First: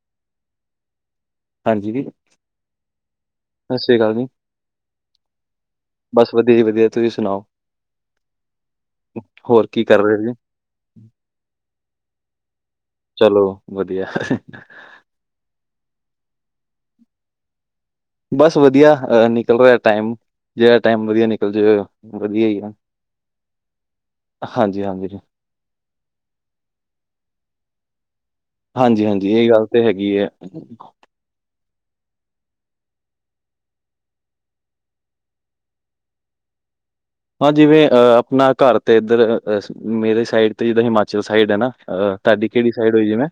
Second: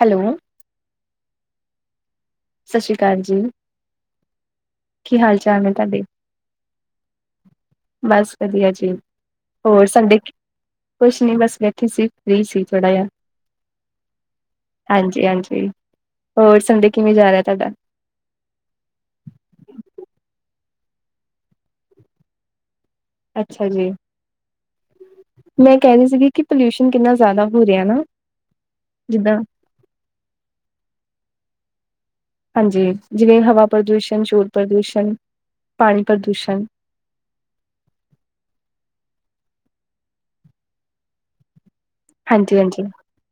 Hello. ਹਾਂਜੀ ਦੀ। ਸਤਿ ਸ਼੍ਰੀ ਅਕਾਲ ਜੀ। ਸਤਿ ਸ਼੍ਰੀ ਅਕਾਲ ਜੀ। ਕੀ ਹਾਲ ਚਾਲ ਏ ਤੁਹਾਡੇ? ਬਸ ਵਧੀਆ ਜੀ ਵਧੀਆ ਤੁਸੀਂ ਸੁਣਾਓ? ਬਸ ਵਧੀਆ ਜੀ ਕੀ ਹੋਰ ਕਰ ਰਹੇ ਸੰਡੇ ਕਿ ਸੀ? ਕੁਛ ਨ ਨਹੀਂ ਬਸ ਬੈਠੀ ਸੀ ਫ੍ਰਰੀ ਸੀ ਥੋੜਾ ਜਿਹਾ। ਚਲੋ ਵਧੀਆ ਹਾਂਜੀ, ਹਾਂਜੀ ਹੋਰ ਸਡੇ ਕਿਵੇਂ ਜਾ ਰਿਹਾ ਤੁਹਾਡਾ। ਬਸ ਵਧੀਆ ਨਿਕਲ ਰਿਹਾ ਟਾਈਮ ਜਿਹੜਾ ਟਾਈਮ ਵਧੀਆ ਨਿਕਲ ਜਵੈ ਵਧੀਆ ਈ ਐ ਅੱਛਾ ਜੀ, ਹਾਂਜੀ-ਹਾਂਜੀ। ਮੈਂ ਕਹਿ ਰਹੀ ਸੀਗੀ ਕਿ ਪੋਲਿਊਸ਼ਨ ਕਿੰਨਾ ਜ਼ਿਆਦਾ ਹੋ ਰਿਹਾ ਨਾ। ਹਾਂਜੀ, ਹਾਂਜੀ ਜਿੱਦਾਂ ਇਹ ਗੱਲ ਤੇ ਹੈਗੀ ਏ। ਹਾਂਜੀ, ਜਿਵੇਂ ਹਵਾ ਪ੍ਰਦੂਸ਼ਣ, ਸ਼ੋਰ ਪ੍ਰਦੂਸ਼ਣ, ਪਾਣੀ ਪ੍ਰਦੂਸ਼ਣ। ਹਾਂ ਜਿਵੇਂ ਅ ਆਪਣਾ ਘਰ ਤੇ ਇੱਧਰ ਮੇਰੇ ਸਾਈਡ ਤੇ ਜਿੱਦਾਂ ਹਿਮਾਚਲ ਸਾਈਡ ਹੈ ਨਾ ਅ ਤੁਹਾਡੀ ਕਿੜੀ ਹਾਂਜੀ-ਹਾਂਜੀ। ਸਾਈਡ ਹੋਈ ਜਿਵੇਂ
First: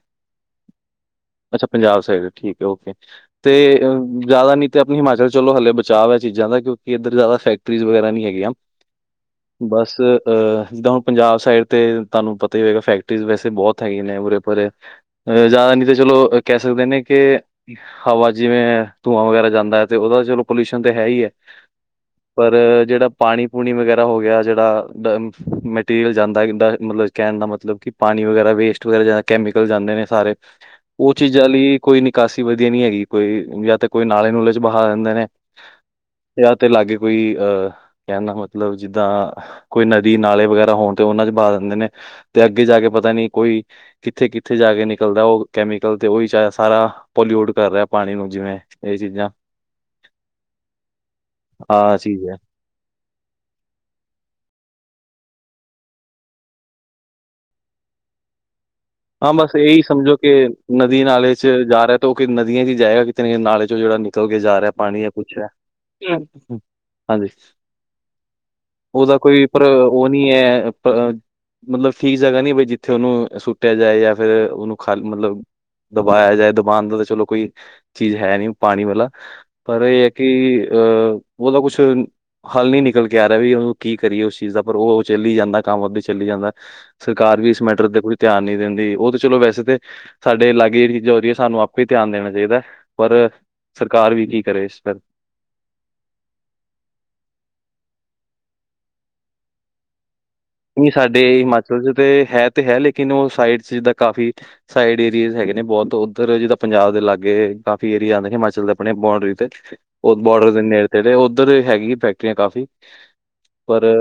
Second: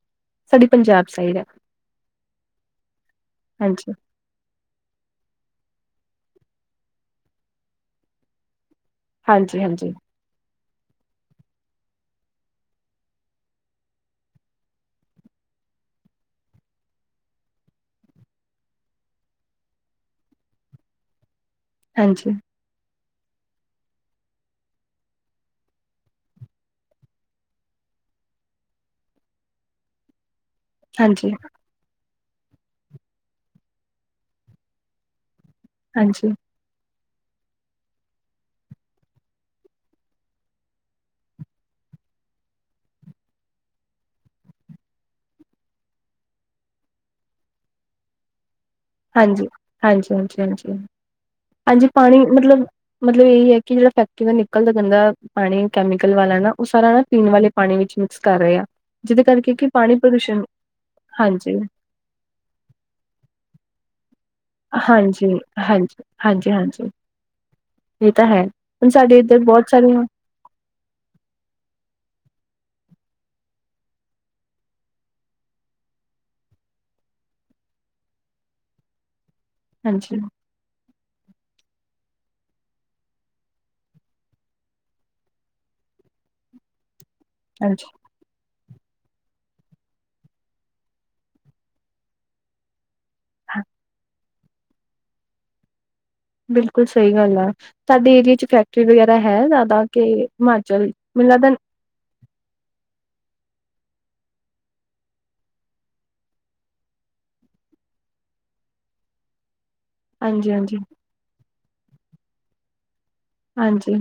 ਸਾਡੀ ਪੰਜਾਬ ਸਾਈਡ ਹੈ। ਅੱਛਾ ਪੰਜਾਬ ਸਾਈਡ ਠੀਕ ਹੈ ਓਕੇ ਤੇ ਹਾਂਜੀ, ਜ਼ਿਆਦਾ ਨੀ ਤੇ ਆਪਣੀ ਹਿਮਾਚਲ ਚਲੋ ਹਲੇ ਬਚਾਵ ਹੈ, ਚੀਜ਼ਾਂ ਦਾ ਕਿਉਂਕਿ ਇੱਧਰ ਜ਼ਿਆਦਾ ਫੈਕਟਰੀਜ਼ ਵਗੈਰਾ ਨੀ ਹੈਗੀਆਂ। ਹਾਂਜੀ-ਹਾਂਜੀ, ਬਸ। ਅ ਡੋਓਂਨ ਪੰਜਾਬ ਸਾਈਡ ਤੇ ਤੁਹਾਨੂੰ ਪਤਾ ਹੀ ਹੋਏਗਾ, ਫੈਕਟਰੀ ਵੈਸੇ ਬਹੁਤ ਹੈਗੇ ਨੇ ਉਰੇ, ਪਰੇ ਅ ਜ਼ਿਆਦਾ ਨਹੀਂ ਤੇ ਚਲੋ ਕਹਿ ਸਕਦੇ ਨੇ ਕੇ ਹਵਾ ਜਿਵੇਂ ਧੂੰਆਂ ਵਗ਼ੈਰਾ ਜਾਂਦਾ ਹੈ, ਤੇ ਉਹਦਾ ਚਲੋ ਪੋਲਿਊਸ਼ਨ ਤਾਂ ਹੈ ਹੀ ਹੈ। ਹਾਂਜੀ। ਪਰ ਜਿਹੜਾ ਪਾਣੀ ਹੂਣੀ ਵਗੈਰਾ ਹੋ ਗਿਆ, ਜਿਹੜਾ ਡ ਮਟੀਰੀਅਲ ਜਾਂਦਾ ਡ ਮਤਲਬ ਕਹਿਣ ਦਾ ਮਤਲਬ ਕਿ ਪਾਣੀ ਵਗੈਰਾ ਵੇਸਟ ਵਗੈਰਾ ਕੈਮੀਕਲ ਜਾਂਦੇ ਨੇ ਸਾਰੇ। ਉਹ ਹਾਂਜੀ, ਹਾਂਜੀ, ਚੀਜ਼ਾਂ ਲਈ ਕੋਈ ਨਿਕਾਸੀ ਵਧੀਆ ਨਹੀਂੀ ਹੈਗੀ ਕੋਈ ਜਾਂ ਤਾਂ ਕੋਈ ਨਾਲੇ ਨੂਲੇ ਚ ਬਹਾ ਦਿੰਦੇ ਨੇ ਹਾਂਜੀ ਵਿਆਹ ਤੇ ਲਾਗੇ ਕੋਈ ਅਹ ਕਹਿੰਦਾ ਮਤਲਬ ਜਿੱਦਾਂ ਕੋਈ ਨਦੀ ਨਾਲੇ ਵਗੈਰਾ ਹੋਣ ਤੇ ਉਹਨਾਂ ਚ ਪਾ ਦਿੰਦੇ ਨੇ ਤੇ ਅੱਗੇ ਜਾ ਕੇ ਪਤਾ ਨੀ ਕੋਈ ਕਿੱਥੇ ਕਿੱਥੇ ਜਾ ਕੇ ਨਿਕਲਦਾ ਉਹ ਕੈਮੀਕਲ ਤੇ ਉਹੀ ਚ ਸਾਰਾ ਪੋਲਿਊਟ ਕਰ ਰਿਹਾ ਪਾਣੀ ਨੂੰ ਜਿਵੇਂ ਇਹ ਚੀਜ਼ਾਂ ਹਾਂਜੀ ਹਾਂਜੀ ਹਾਂਜੀ ਹਾਂਜੀ ਹਾਂਜੀ ਆਹ ਪਾਣੀ ਚੀਜ਼ ਹੈ ਮਤਲਬ ਮਤਲਬ ਇਹਹੀ ਹੈ ਕਿ ਜਿਹੜਾ ਫੈਕਟਰੀ ਦਾ ਨਿਕਲਦਾ ਗੰਦਾ ਪਾਣੀ ਕੈਮੀਕਲ ਵਾਲਾ ਨਾ ਉਹ ਸਾਰਾ ਨਾ ਪੀਣ ਵਾਲੇ ਪਾਣੀ ਵਿੱਚ ਮਿਕਸ ਕਰ ਰਹੇ ਆ ਜਿਹਦੇ ਹਾਂ ਕਰਕੇ ਬਸ ਕਿ ਇਹੀ ਪਾਣੀ ਸਮਝੋ ਕਿ ਪ੍ਰਦੂਸ਼ਣ ਨਦੀ ਨਾਲੇ ਚ ਹਾਂਜੀ ਜਾ ਰਿਹਾ, ਤੇ ਉਹ ਕਿ ਨਦੀਆਂ ਚ ਜਾਏਗਾ ਕਿਤੇ ਨਾ ਕਿਤੇ ਨਾਲੇ ਚ ਜਿਹੜਾ ਨਿਕਲ ਨਿਕਲ ਕੇ ਜਾ ਰਿਹਾ ਪਾਣੀ ਹੈ ਹਾਂਜੀ ਕੁਛ ਹੈ ਹਾਂਜੀ ਹਾਂਜੀ ਹਾਂਜੀ। ਇਹ ਤਾਂ ਹੈ ਹੁਣ ਉਹਦਾ ਸਾਡੇ ਇੱਧਰ ਕੋਈ ਪਰ ਬਹੁਤ ਸਾਰੀਆਂ ਉਹ ਮਤਲਬ ਠੀਕ ਜਗ੍ਹਾ ਨੀ ਬਈ ਜਿੱਥੇ ਉਹਨੂੰ ਸ਼ੂਟ ਕੁੱਟਿਆ ਜਾਏ ਜਾਂ ਫ਼ਿਰ ਉਹਨੂੰ ਖਾਲ ਮਤਲਬ ਦਬਾਇਆ ਜਾਏ ਦਬਾਉਣ ਦਾ ਤਾਂ ਚਲੋ ਕੋਈ ਚੀਜ਼ ਹੈ ਨੀ ਪਾਣੀ ਵਾਲਾ। ਪਰ ਇਹ ਹੈ ਹਾਂਜੀ ਕਿ, ਅਹ ਉਹ ਤਾਂ ਕੁਛ ਹੱਲ ਨੀ ਨਿਕਲ ਕੇ ਆ ਰਿਹਾ ਵੀ ਉਹਨੂੰ ਕੀ ਕਰੀਏ, ਉਸ ਚੀਜ਼ ਦਾ ਪਰ ਉਹ ਚੱਲੀ ਜਾਂਦਾ ਕੰਮ ਆਪਦੇ ਚੱਲੀ ਜਾਂਦਾ। ਸਰਕਾਰ ਵੀ ਇਸ ਹਾਂਜੀ ਮੈਟਰ ਦੇ ਕੋਇ ਧਿਆਨ ਨਹੀਂ ਦਿੰਦੀ, ਉਹ ਤੇ ਚਲੋ ਵੈਸੇ ਤੇ ਸਾਡੇ ਲਾਗੇ ਜਹੜੀ ਚੀਜ਼ਾਂ ਹੋਦੀ ਹੈ ਸਾਨੂੰ ਆਪੇ ਹੀ ਧਿਆਨ ਦੇਣਾ ਚਾਹੀਦਾ ਹੈ। ਪਰ ਹਾਂ ਸਰਕਾਰ ਵੀ ਕੀ ਕਰੇ ਇਸ ਫ ਬਿਲਕੁਲ ਸਹੀ ਗੱਲ ਆ ਸਾਡੇ ਏਰੀਏ ਚ ਫੈਕਟਰੀ ਵਗੈਰਾ ਹੈ ਜ਼ਿਆਦਾ ਕੇ ਮਨ ਨਹੀਂ ਸਾਡੇ ਹਿਮਾਚਲ ਚ ਤੇ ਹੈ ਤੇ ਹੈ ਲੇਕਿਨ ਉਹ ਸਾਈਡ ਚ ਜਿੱਦਾਂ ਕਾਫੀ ਸਾਈਡ ਏਰੀਏ ਹੈਗੇ ਨੇ ਬਹੁਤ ਉੱਧਰ ਜਿੱਦਾਂ ਪੰਜਾਬ ਦੇ ਲਾਗੇ ਕਾਫੀ ਏਰੀਆ ਆਂਦੇ ਨੇ ਹਿਮਾਲ ਦੇ ਆਪਣੇ ਬਂਡਰੀ ਤੇ ਉਹ ਹਾਂਜੀ ਬਾਰਡਰ ਦੇ ਹਾਂਜੀ ਨੇੜ ਤੇੜ ਉੱਧਰ ਹੈਗੀ ਫੈਕਟਰੀਆਂ ਕਾਫ਼ੀ ਪਰ ਹਾਂਜੀ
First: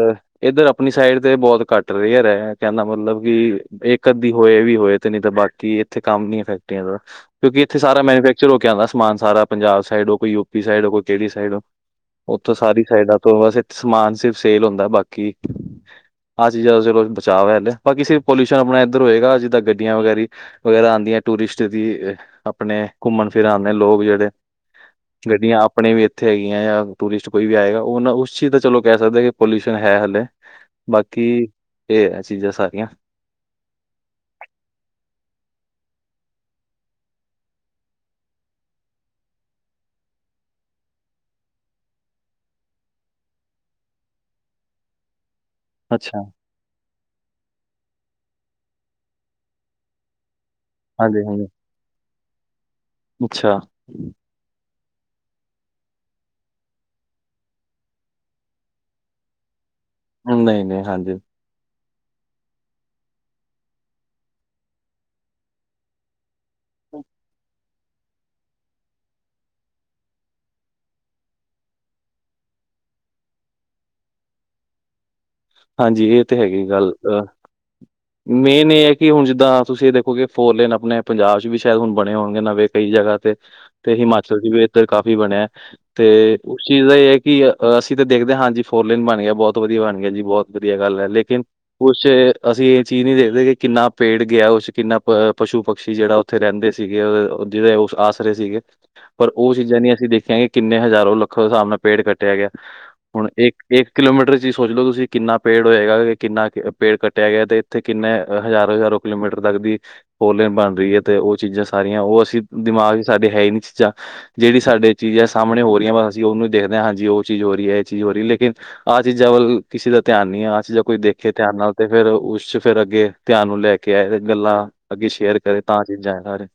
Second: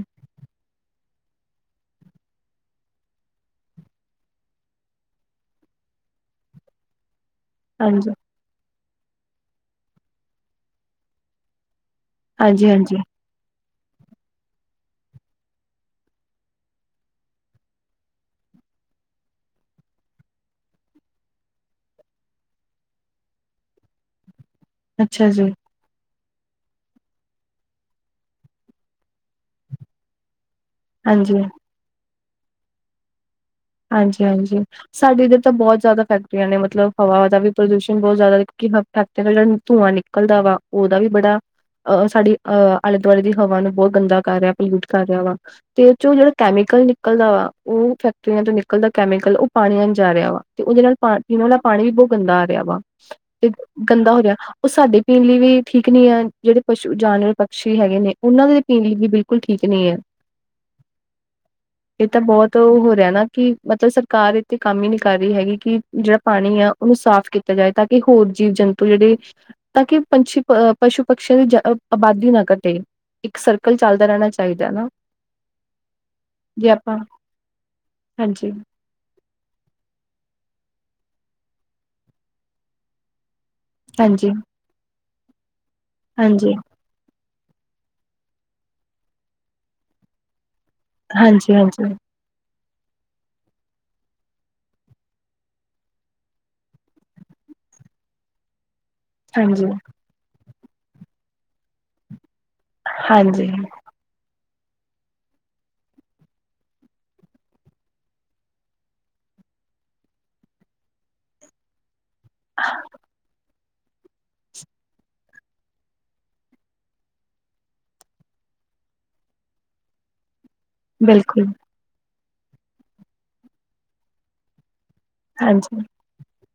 ਇੱਧਰ ਆਪਣੀ ਸਾਈਡ ਤੇ ਬਹੁਤ ਘੱਟ ਰੇਅਰ ਹੈ ਕਹਿਣ ਦਾ ਮਤਲਬ ਕਿ ਇੱਕ ਅੱਧੀ ਹੋਏ ਵੀ ਹੋਏ ਤੇ ਨਹੀਂ ਤਾਂ ਬਾਕੀ ਇੱਥੇ ਕੰਮ ਨੀ ਹੈ ਫੈਕਟਰੀਆਂ ਦਾ ਕਿਉਂਕਿ ਇੱਥੇ ਸਾਰ ਹਾਂਜੀ ਮੈਨੂਫੈਕਚਰ ਹੋ ਕੇ ਆਉਂਦਾ ਸਮਾਨ ਸਾਰਾ ਪੰਜਾਬ ਸਾਈਡ ਹੋ ਕੋਈ ਯੂਪੀ ਸਾਈਡ ਕੋਈ ਕਿਹੜੀ ਸਾਈਡ ਹੋ ਉੱਥੋਂ ਹਾਂਜੀ ਸਾਰੀ ਹਾਂਜੀ ਸਾਈਡਾਂ ਤੋਂ ਬਸ ਸਮਾਨ ਸਿਰਫ ਸੇਲ ਹੁੰਦਾ ਬਾਕੀ ਆਹ ਚੀਜ਼ਾਂ ਦਾ ਚਲੋ ਬਚਾ ਹੋ ਜਾਂਦਾ ਬਾਕੀ ਪੋਲਿਸ਼ਨ ਆਪਣਾ ਇੱਧਰ ਹੋਏਗਾ ਜਿੱਦਾਂ ਗੱਡੀਆਂ ਵਗੈਰੀ ਵਗੈਰਾ ਆਉਂਦੀਆਂ ਟੂਰਿਸਟ ਦੀ ਆਪਣੇ ਘੁੰਮਣ ਫਿਰਨ ਆਂਦੇ ਲੋਕ ਜਿਹੜੇ ਅੱਛਾ ਜੀ ਗੱਡੀਆਂ ਆਪ ਆਪਣੇ ਵੀ ਇੱਥੇ ਹੈਗੀ ਆ ਜਾਂ ਟੂਰਿਸਟ ਕੋਈ ਵੀ ਆਏਗਾ ਉਹ ਉਸ ਚੀਜ਼ ਦਾ ਚਲੋ ਕਹਿ ਸਕਦੇ ਹੈ ਕਿ ਪੋਲਿਊਸ਼ਨ ਹੈ ਹਲੇ ਬਾਕੀ ਹਾਂਜੀ ਇਹ ਹੈ ਚੀਜ਼ਾਂ ਸਾਰੀਆਂ ਹਾਂਜੀ ਹਾਂਜੀ ਸਾਡੇ ਇੱਧਰ ਤਾਂ ਬਹੁਤ ਜ਼ਿਆਦਾ ਫੈਕਟਰੀਆਂ ਨੇ ਮਤਲਬ ਹਵਾ ਦਾ ਵੀ ਪ੍ਰਦੂਸ਼ਣ ਬਹੁਤ ਜ਼ਿਆਦਾ ਕੀ ਫੈਕਟਰੀਆਂ ਤੋਂ ਜਿਆਦਾ ਧੂੰਆਂ ਨਿਕਲਦਾ ਉਹਦਾ ਵੀ ਬੜਾ ਅਹ ਸਾਡੀ ਅਹ ਆਲੇ ਦੁਆਲੇ ਦੀ ਹਵਾ ਨੂੰ ਬਹੁਤ ਗੰਦਾ ਕਰ ਰਿਹਾ ਪਲੂਟ ਕਰ ਰਿਹਾ ਵਾ ਤੇ ਚੋਂ ਅੱਛਾ ਜਿਹੜਾ ਕੈਮੀਕਲ ਨਿਕਲਦਾ ਵਾ ਉਹ ਫੈਕ ਫੈਕਟਰੀਆਂ ਤੋਂ ਨਿਕਲਦਾ ਕੈਮੀਕਲ ਉਹ ਪਾਣੀਆਂ ਜਾ ਰਿਹਾ ਵਾ ਤੇ ਉਹਦੇ ਨਾਲ ਹਾਂਜੀ ਹਾਂਜੀ ਪਾਣੀ ਵੀ ਬਹੁਤ ਗੰਦਾ ਆ ਰਿਹਾ ਵਾ ਤੇ ਅੱਛਾ ਗੰਦਾ ਹੋ ਗਿਆ ਉਹ ਸਾਡੇ ਪੀਣ ਲਈ ਵੀ ਠੀਕ ਨਹੀਂ ਹੈ ਜਿਹੜੇ ਪਸ਼ੂ ਜਾਨਵਰ ਪਕਸ਼ੀ ਹੈਗੇ ਨੇ ਉਹਨਾਂ ਦੇ ਪੀਣ ਲਈ ਵੀ ਬਿਲਕੁਲ ਠੀਕ ਨਹੀਂ ਹੈ। ਨਹੀਂ ਨਹੀਂ ਹਾਂਜੀ ਇਹ ਤਾਂ ਬਹੁਤ ਉਹ ਹੋ ਰਿਹਾ ਨਾ ਕਿ ਮਤਲਬ ਸਰਕਾਰ ਇੱਥੇ ਕੰਮ ਹੀ ਨਹੀਂ ਕਰ ਰਹੀ ਹੈਗੀ ਕਿ ਜਿਹੜਾ ਪਾਣੀ ਆ ਉਹਨੂੰ ਸਾਫ਼ ਕੀਤਾ ਜਾਏ ਤਾਂ ਕਿ ਹੋਰ ਜੀਵ ਜੰਤੂ ਜਿਹੜੇ ਤਾਂ ਕਿ ਪੰਛੀ ਪਸ਼ੂ ਪਕਸ਼ੀਆਂ ਦੀ ਆਬਾਦੀ ਨਾ ਘਟੇ ਇੱਕ ਸਰਕਲ ਚੱਲਦਾ ਰਹਿਣਾ ਚਾਹੀਦਾ ਨਾ ਹਾਂਜੀ ਇਹ ਤੇ ਹੈਗੀ ਜੇ ਗੱਲ ਆਪਾਂ ਹਾਂਜੀ ਮੇਨ ਇਹ ਹੈ। ਕਿ ਹੁਣ ਜਿੱਦਾਂ ਤੁਸੀਂ ਇਹ ਦੇਖੋ ਕਿ ਫੋਰਲੇਨ ਆਪਣੇ ਪੰਜਾਬ ਚ ਵੀ ਸ਼ਾਇਦ ਹੁਣ ਬਣੇ ਹੋਣਗੇ ਨਵੇਂ ਕਈ ਜਗ੍ਹਾ ਤੇ ਤੇ ਹਾਂਜੀ ਹਿਮਾਚਲ ਚ ਵੀ ਇੱਧਰ ਕਾਫ਼ੀ ਬਣਿਆ ਤੇ ਹਾਂਜੀ ਉੱਛ ਚੀਜ਼ ਦਾ ਇਹ ਹੈ। ਕਿ ਅਸੀਂ ਤਾਂ ਦੇਖਦੇ ਹਾਂਜੀ ਫੋਰਲਨ ਬਣ ਗਿਆ! ਬਹੁਤ ਵਧੀਆ ਬਣ ਗਿਆ ਜੀ ਬਹੁਤ ਵਧੀਆ ਗੱਲ ਹੈ ਲੇਕਿਨ ਹਾਂਜੀ ਹਾਂਜੀ ਕੁੱਛ ਅਸੀਂ ਚੀਜ਼ ਨਹੀਂ ਦੇਖਦੇ ਕਿ ਕਿੰਨਾ ਪੇੜ ਗਿਆ। ਉਸ ਚੋ ਕਿੰਨਾ ਪਸ਼ੂ ਪੰਛੀ ਜਿਹੜਾ ਉੱਥੇ ਰਹਿੰਦੇ ਸੀਗੇ ਜਿਹਦੇ ਉਸ ਆਸ! ਸੀਗੇ ਪਰ ਉਹ ਹਾਂਜੀ ਚੀਜ਼ਾਂ ਨੀ ਅਸੀਂ ਦੇਖੀਆਂ ਕਿੰਨੇ ਹਜ਼ਾਰੋ ਲੱਖ ਦੇ ਹਿਸਾਬ ਨਾਲ ਪੇੜ ਕੱਟ ਕੱਟਿਆ ਗਿਆ ਹੁਣ ਹਾਂਜੀ ਇੱਕ -ਇੱਕ ਕਿਲੋਮੀਟਰ 'ਚ ਹੀ ਸੋਚ ਲਓ। ਤੁਸੀਂ ਕਿੰਨਾ ਪੇੜ ਹੋਇਆ ਜਾਏਗਾ ਕਿੰਨਾ ਪੇੜ ਕੱਟਿਆ ਗਿਆ ਤੇ ਤੇ ਕਿੰਨੇ ਹਜ਼ਾਰੋ, ਹਜ਼ਾਰੋ ਕਿਲੋਮੀਟਰ ਤੱਕ ਦੀ, ਹੋਰਲੇਨ ਬਣ ਰਹੀ। ਹੈ ਤੇ ਉਹ ਚੀਜ਼ਾਂ ਸਾਰੀਆਂ ਉਹ ਤੁਸੀਂ ਦਿਮਾਗ ਸਾਡੇ ਹੈ ਹੀ ਨੀ ਚੀਜ਼ਾਂ ਜਿਹੜੀ ਸਾਡੇ ਚੀਜ਼ ਹੈ ਸਾਹਮਣੇ ਹੋ ਰਹੀ ਅਸੀਂ ਉਹਨੂੰ ਦੇਖਦੇ! ਹਾਂਜੀ ਉਹ ਚੀਜ਼ ਹੋ ਰਹੀ। ਹੈ ਇਹ ਚੀਜ਼ ਹੋ, ਰਹੀ ਲੇਕਿਨ ਆਹ ਚੀਜ਼ਾਂ ਵੱਲ ਕਿਸੇ ਦਾ ਧਿਆਨ ਨਹੀਂ ਆ ਆਹ ਚੀਜ਼ਾਂ ਕੋਈ ਦੇਖੇ ਬਿਲਕੁਲ ਧਿਆਨ ਨਾਲ ਤੇ ਫਿਰ ਉਸ ਚ ਫਿਰ ਅੱਗੇ ਧਿਆਨ ਨੂੰ ਲੈ ਕੇ ਆਏ ਗੱਲਾਂ ਅੱਗੇ ਸ਼ੇਅਰੇ ਕਰੇ ਹਾਂਜੀ ਤਾਂ ਚੀਜ਼ਾਂ ਸਾਰੇ